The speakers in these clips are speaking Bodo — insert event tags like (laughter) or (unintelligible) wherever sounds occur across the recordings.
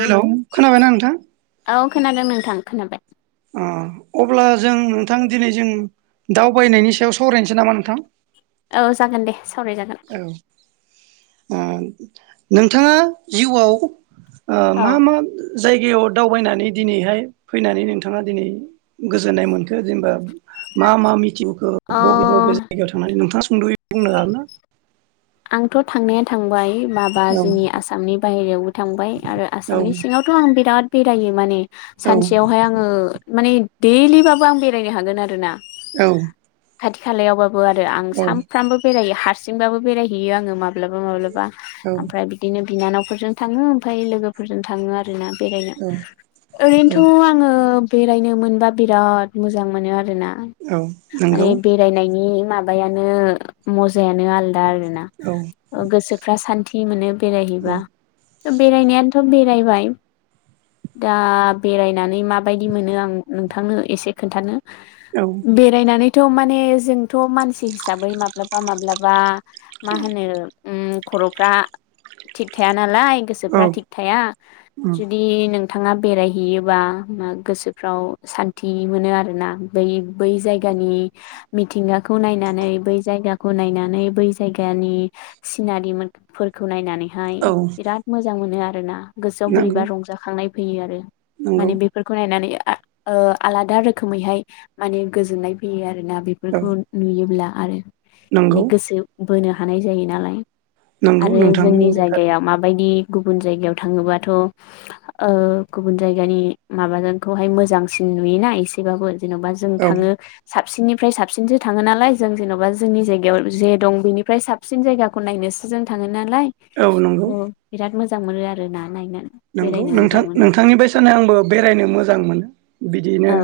हेलौ खोनाबायना नोंथां? औ खोनादों नोंथां खोनाबाय। ओ अब्ला जों नोंथां दिनै जों दावबायनायनि सायाव सावरायनोसै नामा नोंथां? औ जागोन दे। सावरायजागोन। औ ओ नोंथाङा जिउआव ओ औ मा मा जायगायाव दावबायनानै दिनैहाय फैनानै नोंथाङा दिनै गोजोननाय मोनखो जेनेबा मा मा मिथि ओ अ बबे बबे जायगायाव थांनानै नोंथाङा स सुंदयै बुंनो हागोन ना? आंथ थांनाया थांबाय माबा औ जोंनि आसामनि बाहेरायावबो थांबाय आरो औ आसामनि सिङावथ आं बिराद बेरायो माने औ सानसेयावहाय आङो माने देल्लिबाबो आं बेरायनो हागोन आरो ना औ । खाथि खालायावबाबो । आरो आं सामफ्राबो बेरायो हारसिंबाबो बेरायो हैयो आङो माब माब्लाबा माब्लाबा औ ओमफ्राय बिदिनो बिनानावफोरजों थाङो ओमफ्राय लोगोफोरजों थाङो आरो आरोना बेरायनो औ औ ओरैनोथ आङो बेरायनो मोनबा बिराद मोजां मोनो आरो आरोना औ नंगौ माने बेरायनायनि मबायानो मजायानो आलदा औ गोसोफ्रा सान्ति मोनो औ बेरायहैबा । बेरायनायानोथ बेरायबाय दा बेरायनानै माबायदि मोनो आं नोंथांनो एसे खोन्थानो । औ बेरायनानै थ माने जोंथ मानसि हिसाबै माब्लाबा माब्लाबा मा होनो ओम खरफ्रा थिग थाया नालाय गोसोफ्रा औ थिग थाया जुदि नों थाङा बेरायहैयोबा मा गोसोफ्राव सान्थि मोनो आरोना बै बै जायगानि मिथिंगाखौ नायनानै बै जायगाखौ नायनानै बै जायगानि सिनारिफोरखौ नायनानै हाय औ बिराद मोजां मोनो आरो रोना गोसोआव नंगौ बोरैबा रंजाखांनाय फैयो आरो । नंगौ माने बेफोरखौ नायनानै आ ओ आलादा रोखोमैहाय माने गोजोननाय फैयो आरो । ना औ बेफोरखौ नुयोब्ला आरो नंगौ नि गोसो बोनो हानाय जायो नालाय। नंगौ आरो नोंथांनि जोंनि बुंनाया जायगायाव थारैनो माबायदि गुबुन जायगायाव थाङोबाथ' ओ गुबुन जायगानि माबाजोंखौहाय मोजांसिन नुयोना एसेबाबो। जेन'बा जों औ थाङो साबसिननिफ्राय साबसिनसो थाङो नालाय जों जेन'बा जोंनि जायगायाव जे दं बेनिफ्राय साबसिन जायगाखौ नायनोसो जों थाङो। नालाय औ थ' नंगौ बिराद मोजां मोजां मोनो आरो ना नायनानै। नोंगौ बेरायनो नोंथां नोंथांनि बायसानो आंबो बेरायनो मोजां मोनो। बिदिनो औ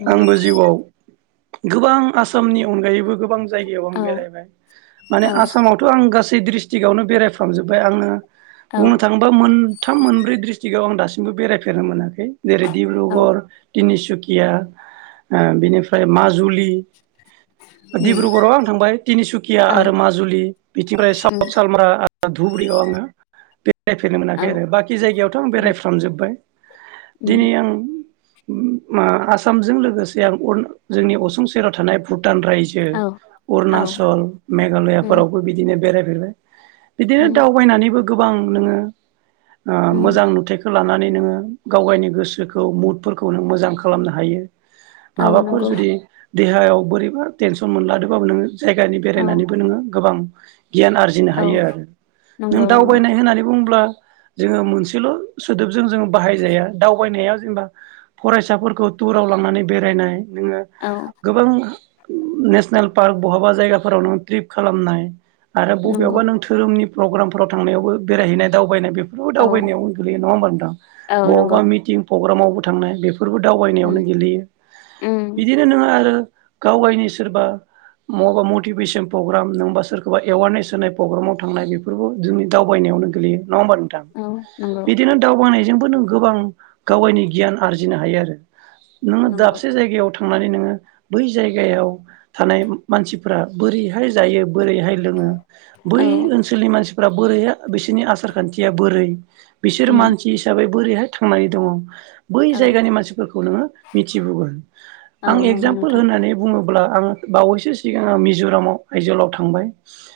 उम आंबो जिउआव गोबां आसामनि अनगायैबो गो बां जायगायाव आं औ बेरायबाय माने औ आसामावथ' आं गासै सै डिस्ट्रिक्आवनो बेरायफ्रामजोबबाय आङो। औ बुंनो थाङोबा मोन थाम मोनब्रै डिस्ट्रिक्टआव आं दासिमबो बेरायफेरनो मोनाखै। जेरै औ डिब्रुगड़ तीनिसु सुखिया ओ बिनिफ्राय माजुलि उम डिब्रुगड़आव आं थांबाय तिनिसुकिया औ आरो माजुलि बिनिफ्राय उम साउथ सालमारा आरो धुबुरियाव आङो बेरायफेरनो खै औ आरो बाखि जायगायावथ' आं उम बेरायफ्रामजोबबाय। उम दिनै आं उम आ आसामजों लोगोसे आं अरुना जोंनि असुं सेराव थानाय भु टान रायजो औ औ अरुणाचल उम मेघालयाफोरावबो बिदिनो बेराय (unintelligible) बिदिनो उम दावबायनानैबो गोबां नोङो ओ उम मोजां नुथायखौ खौ लानानै नोङो गाव गावनि गोसोखौ मुदफोरखौ नों मोजां खालामनो हायो। औ माबाफोर नंगौ जुदि देहायाव बोरैबा टेनसन मोनलादोंबाबो नोङो जायगानि औ बेरायनानैबो नोङो गोबां (unintelligible) गियान आरजिनो औ हायो आरो नों नंगौ नंगौ दावबायनाय होननानै बुंङोब्ला जोङो मोनसेल' सोदोब जों जों बाहाय जाया दावबायनाया जेनबा फरायसाफोरखौ टुराव लांनानै बेरायनाय नोङो औ गोबां नेसनेल पार्क बहाबा जायगाफोराव नों ट्रिप खालामनाय आरो नंगौ बबेयावबा नों धोरोमनि प्रग्रामफोराव थांनायावबो बेरायहैनाय दाव बायनाय बे फोरबो औ दावबायनायावनो गोलैयो नङा होमबा नोथां? औ बबावबा नंगौ मिटिं प्रग्रामावबो थांनाय बे फोरबो उम दावबायनायावनो गोलैयो उम बिदिनो नोङो आरो गाव गावनि सोरबा माबा मटिभेसन प्रग्राम नङबा सोरखौबा एवारनेस होनाय प्रग्रामाव थांनाय बेफोरबो जोंनि दावबायनायावनो गोगलैयो। नङ होमबा नोंथां? औ नंगौ बिदिनो दावबायनायजों नों गोबां गावगाइनि गियान आरजिनो हायो आरो नोङो नंगौ दाबसे जायगायाव थां नानै नोङो बै जायगायाव थानाय मानसिफोरा बोरैहाय जायो बोरैहाय लोङो औ बै ओनसोलनि मानसि बोरैहाय बिसोरनि आसार खान्थिया बोरै बिसोर उम मानसि हिसाबै बोरैहाय थांनानै दङ बै औ जायगानि मानसिफोरखौ नोङो मिथिबोगोन। औ आं नंगौ एगजामपोल नोंथां होनानै बुङोब्ला आं बावैसो सिगां आं मिज'रामाव आयजलाव थांबाय।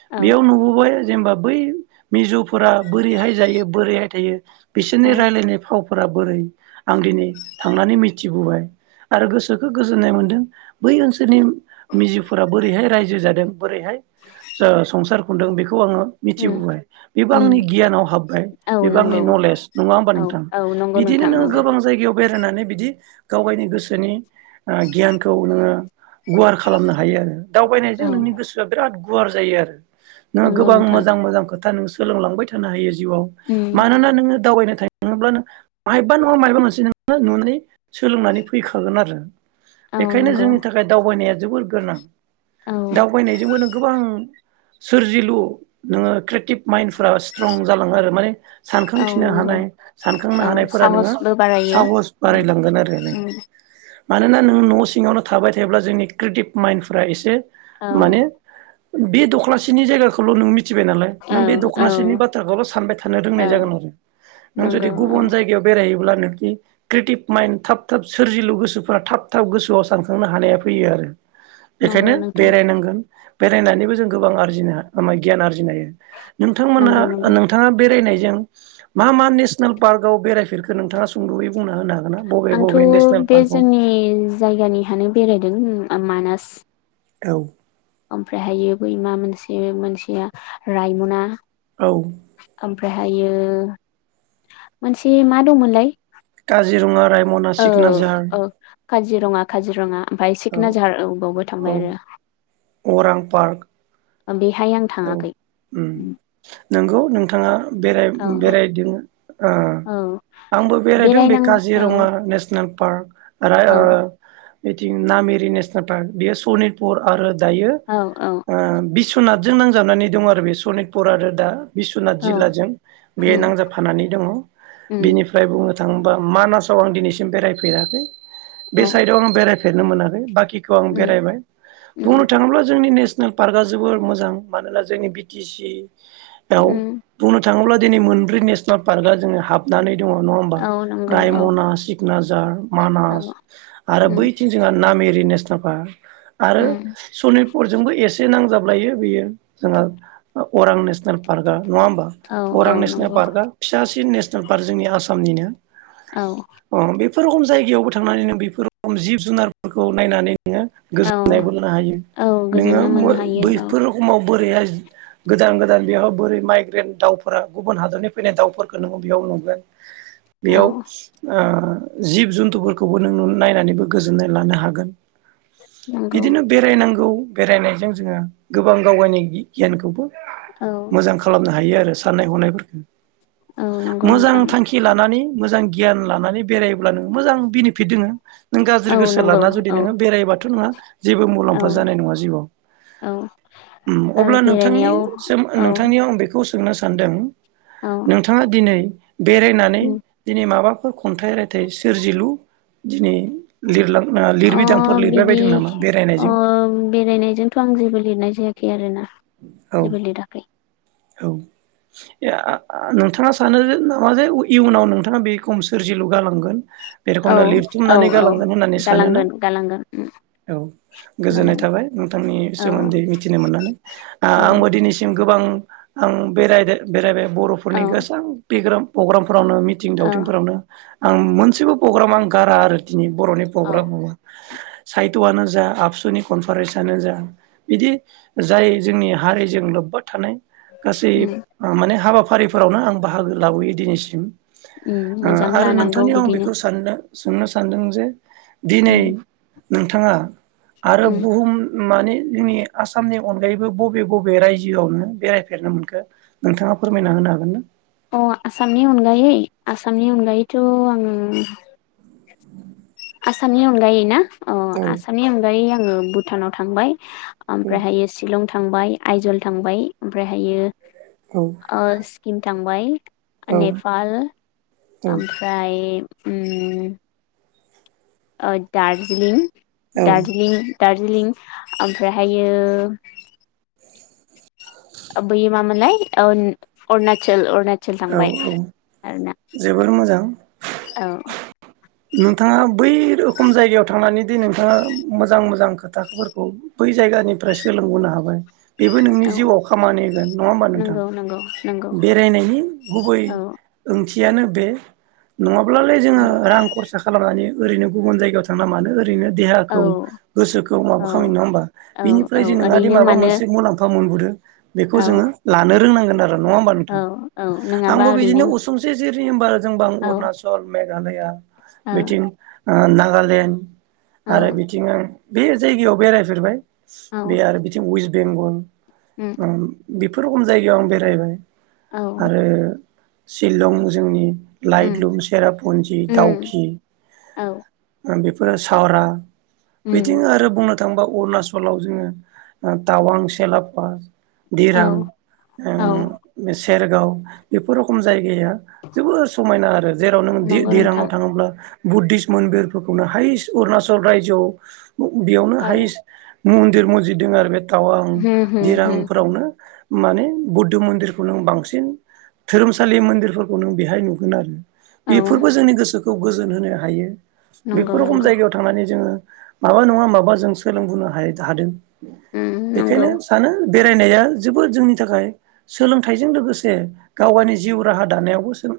औ बेयाव नुबोबाय जेनेबा बै मिजौफो बोरैहाय जायो बोरैहाय थायो औ बिसोरनि रायलायनाय फाव फोरा बोरै आं दिनै थांनानै मिथिबोबाय आरो गोसोखौ गोजोननाय मोनदों बै ओनसोलनि मिजिफोरा बोरैहाय रायजो जादों। बोरैहाय ओ संसार खुंदों बे खौ आङो उम मिथिबोबाय बेबो उम आंनि गियानाव हाब्बाय औ बेबो नंगौ आंनि नलेज। नङा होमबा औ नोंथा? औ नंगौ बिदिनो नोंथां नोङो नंगौ गोबां जायगायाव बेरायनानै बिदि गाव गावनि गोसोनि गियानखौ नोङो गुवार खालामनो हायो आरो औ दावबायनायजों नोंनि गोसोआ बिराद गुवार जायो आरो नोङो नंगौ गोबां नोंथां मोजां मोजां खोथ था नों सोलोंलांबाय था थानो हायो जिउआव उम मानोना नोङो दावबायनो थाङोब्ला नों मायबा नङा मायबा मोनसे नोङो नुनानै सोलोंनानै फैखागोन आरो औ बेखायनो नंगौ जोंनि थाखाय दावबायनाया जोबोर गोनां औ दावबायनायजोंबो नों गोबां सोरजिलु नोङो क्रियेटिभ माइनदफोरास स्ट्रं जालाङो आरो माने औ सानखांथिनो नंगौ हानाय सानखांनो औ हानायफोरा नोङो साहसबो बारायो साहस उम बारायलांगोन आरो नो मानोना नोंङो न' सिङावनो थाबाय थायोब्ला जोंनि क्रियेटिभ माइन्दफ्रा एसे औ माने बे दख्लासेनि जायगाखौल' नों मिथि थिबाय नालाय औ नों बे औ दख'नासेनि बाथ माबाल' सानबाय थानो औ रोंनाय जागोन आरो नों जुदि नंगौ औ गुबुन जायगायाव बेराय जायोब्ला नोंखि क्रियेटिभ माइड थाब थाब सोरजिलु गोसोफोरा थाब थाब गोसोआव सानखांनो हानाया फैयो आरो बेखायनो नंगौ नोंथां बेरायनांगोन बेरायनानैबो जों गोबां आरजिनो मा गियान आरजिनो आरजिनो हायो नोंथांमोना नंगौ नंगौ नोंथाङा बेरायनाय जों मा मा नेसनेल पार्कआव बेरायफेरखो नोंथाङा सुंद'यै बुंना होनो हागोन ना बबे आंथ' बबे नेसनेल बे पार्कआव जोंनि जायगानिहानो बेरायदों मानास औ ओमफ्रायहायो बै मा मोनसे मोनसेया रायमना औ ओमफ्रायहायो मोनसे मा दंमोनलाय काजिरङा रा औ औ काजिरङा काजिरङा ओमफ्राय औ सिखनाझार औ बेयावबो औ थांबाय आरो अरां पार्क ओम बे औ ओम नंगौ नोंथाङा औ बेराय-बेरायदिङो। ओ औ आंबो बेरायदों बे बेरायनां औ काजिरङा नेसनेल पार्क आरो औ ओ बिथिं नामेरि नेसनेल पार्क बेयो सनितपुर आरो दायो औ औ ओ बिस्वनाथ जों नांजाबनानै दं आरो बे सनितपुर आरो दा बिस्वनाथ औ जिल्लाजों बे उम नांजाबफानानै दङ उम बेनिफ्राय बुंनो थाङोबा मानासाव आं दिनैसिम बेरायफेराखै। बे औ साइडआव आं बेराय फेरनो मोनाखै बाखि खौ आं उम बेरायबाय बुंनो उम थाङोब्ला जोंनि नेसने नेल पार्कआ जोबोद मोजां। मानोना जोंनि बि टि सि याव उम बुंनो थाङोब्ला दिनै मोनब्रै नेसनेल पार्कआ जोङो हाबनानै दङ नङा होनबा औ नंगौ औ रायमना सिखनाझार औ मानास आरो उम बैथिं जोंहा नामेरि रि नेसनेल पार्क आरो उम सनितपुरजोंबो एसे नांजाब जाबलायो बेयो। जोंहा अरां नेसनेल पार्कआ नङा होमबा? औ औ अरां नेसनेल नंगौ पार्कआ फिसासिन नेसनेल नेसनेल पार्क जोंनि आसामनिनो औ अ बेफोर रोखोम जायगायावबो थांनानै नों बेफोर (unintelligible) जिब जुनारफोरखौ नायनानै नो औ गोजोननायबो मोननो हायो औ नोङो गोजोननो मोननो हायो बैफोर औ बोरैहाय गोदान गोदान बेयावहाय बोरै माइग्रेन दाउफोरा गुबुन हादरनि फैनाय दाउफोरखौ नोंङो बेयाव नुगोन। औ बेयाव ओ जिब जुन्थुफोरखौबो नों नायनानैबो गोजोननाय लानो हागोन। नंगौ बिदिनो बेरायनांगौ। बेरायनायजों जोङो गोबां गाव गावनि गियानखौबो औ मोजां खालामनो हायो आरो साननाय हनायफोरखौ औ नंगौ मोजां नोंथां थांखि लानानै मोजां गियान लानानै बेरायोब्ला नों मोजां बिनिफिट दोङो। नों औ गाज्रि गोसो नंगौ लाना जुदि औ नोङो बेरायबाथ' नोंहा जेबो औ मुलाम्फा जानाय नङा जिउआव। औ उ आरो अब्ला नोंथांनि बेरायनायाव (unintelligible) औ नोंथांनियाव आं बेखौ खौ सोंनो सानदों औ नोंथाङा दिनै बेरायनानै दिनै माबा फोर खन्थाइ रायथाइ सोरजिलु दिनै लिरलां ओ अ लिरबिदांफोर लिरबाय बिदि बायदों नामा अ बेरायनायजों बेरायनायजोंथ' आं जेबो लिरनाय जायाख खै आरो ना औ जेबो लिराखै। औ (unintelligible) नोंथाङा सानो जे नामा जे इयुनाव नोंथाङा बे (unintelligible) सोरजिलु गालांगोन बे औ रखमनो औ लिरथुमनानै औ गालांगोन होननानै सानोना गालांगोन गालांगोन उम औ गोजोननाय गालांगोन थाबाय नोंथांनि औ सोमोन्दै मिथिनो मोननानै औ आंबो दिनैसिम गोबां आं बेरायदे बेरायबाय बर'फोरनि औ गोसां बिग्राम अग्राम फोरावनो मिथिं औ दावथिंफोरावनो आं मोनसेबो प्रग्राम आं गारा आरोखि जोंनि बर'नि औ प्रग्राम उ साहित्यआनो जा आबसुनि कनफारेन्सआनो जा इदि जाय जोंनि हारिजों लोब्बा थानाय गासै उम माने हाबा फारिफोरावनो आं बाहागो लाबोयो दिनैसिम। उम ओ मोजां आरो लानांगौ नोंथांनियाव आं बिदिनो बेखौ साननो सोंनो सानदों जे दिनै उम नोंथाङा आरो उम बुहुम माने जोंनि आसामनि अनगायैबो बबे बबे रायजोआवनो बेराय फेरनो मोनखो नोंथाङा फोरमायना होनो हागोन ना? अ आसामनि अनगायै आसामनि अनगायैथ' आंङो आसामनि अनगायै ना? अ औ आसामनि अनगायै आं ओ भुटानाव थांबाय। ओमफ्रायहायो शिलं थांबाय आइजल थांबाय ओमफ्रायहायो औ ओ सिकिम थांबाय। औ नेपाल ओमफ्राय उम ओ दार्जिलिं औ दार्जिलिं दार्जिलिं ओमफ्रायहायो बैयो मामोनलाय ओ अरुणचल अुरुना सोल औ थांबाय औ आरोना जोबोर मोजां औ। नोंथाङा बै रोखोम जायगायाव थांनानै दि नोंथाङा मोजां मोजां खोथाफोरखौ बै जायगानिफ्राय सोलोंबोनो हाबाय। बेबो नोंनि औ जिउआव खामानि होगोन नङा होमबा नोंथां। नंगौ नंगौ नंगौ बेरायनायनि गुबै ओ औ ओंथियानो बे नङाब्लालाय जोङो औ रां खरसा खालामनानै ओरैनो गुबुन जायगायाव थांना मानो ओरैनो औ देहाखौ गोसोखौ माबा औ खालाम नङा होमबा औ बिनिफ्राय जे नोङादे ओरैनो माबा मानो मोनसे मुलाम्फा मोन (unintelligible) बेखौ औ जोङो लानो रोंनांगोन। नङाहोनबा औ नोंथां औ नङाबा आंबो ओरैनो बिदिनो उसुंसे (unintelligible) होनबा औ अरुणाचल मेघालया औ बेथिं ओ ना नागालेण्ड औ आरो बिथिंहाय बे जायगायाव बेरायफेरबाय औ । बे आरो बेथिं उयस बेंगल उम ओम बि फोर रख'म जायगायाव आं बेरायबाय ‌। औ आरो शिलं जोंनि उम लाइट लुम सेरापुन्जि उम दावखि औ ओम बेफ फोर सावरा बिथिं उम आरो बुंनो थांबा अरुणाचलाव जोङो ओ टावां सेलापा औ दिरां औ ओं सेरगाव बेफोर रखम जायगाया जोबोद समायना आरो जेराव नों नंगौ नोंथां दि-दिराङाव थाङोब्ला बुद्धिस मन बिरफोरखौनो हायेस अरुणाचल राज्योआव बाव बेयावनो औ हायेस मन्दिर मजिद दों आरो बे टावां होम होम होम दिरांफोरावनो माने बुद्ध मन्दिर खौ नों बांसिन धोरोमसालि मोन्दिरफोरखौ नों बेहाय नुगोन आरो औ बेफोरबो जोंनि गोसो खौ गोजोन होनो हायो । नंगौ बेफोर र'खम नंगौ जायगायाव थांनानै जोङो माबा नङा माबा जों सोलोंबोनो हायेद हादों उम । नंगौ बेखायनो सानो बेरायनाया जोबोद जोंनि थाखाय सोलोंथाइजों लोगोसे गावगायनि जिउ राहा दानायावबो सों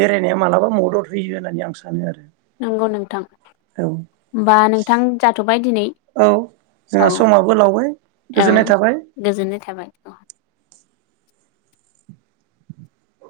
बेरायनाया मालाबा मदद होयो होननानै आं सानो आरो नंगौ नोंथां औ होमबा नोंथां जाथ'बाय दिनै । औ जोंहा समाबो लावबाय औ गोजोननाय थाबाय गोजोननाय थाबाय औ ।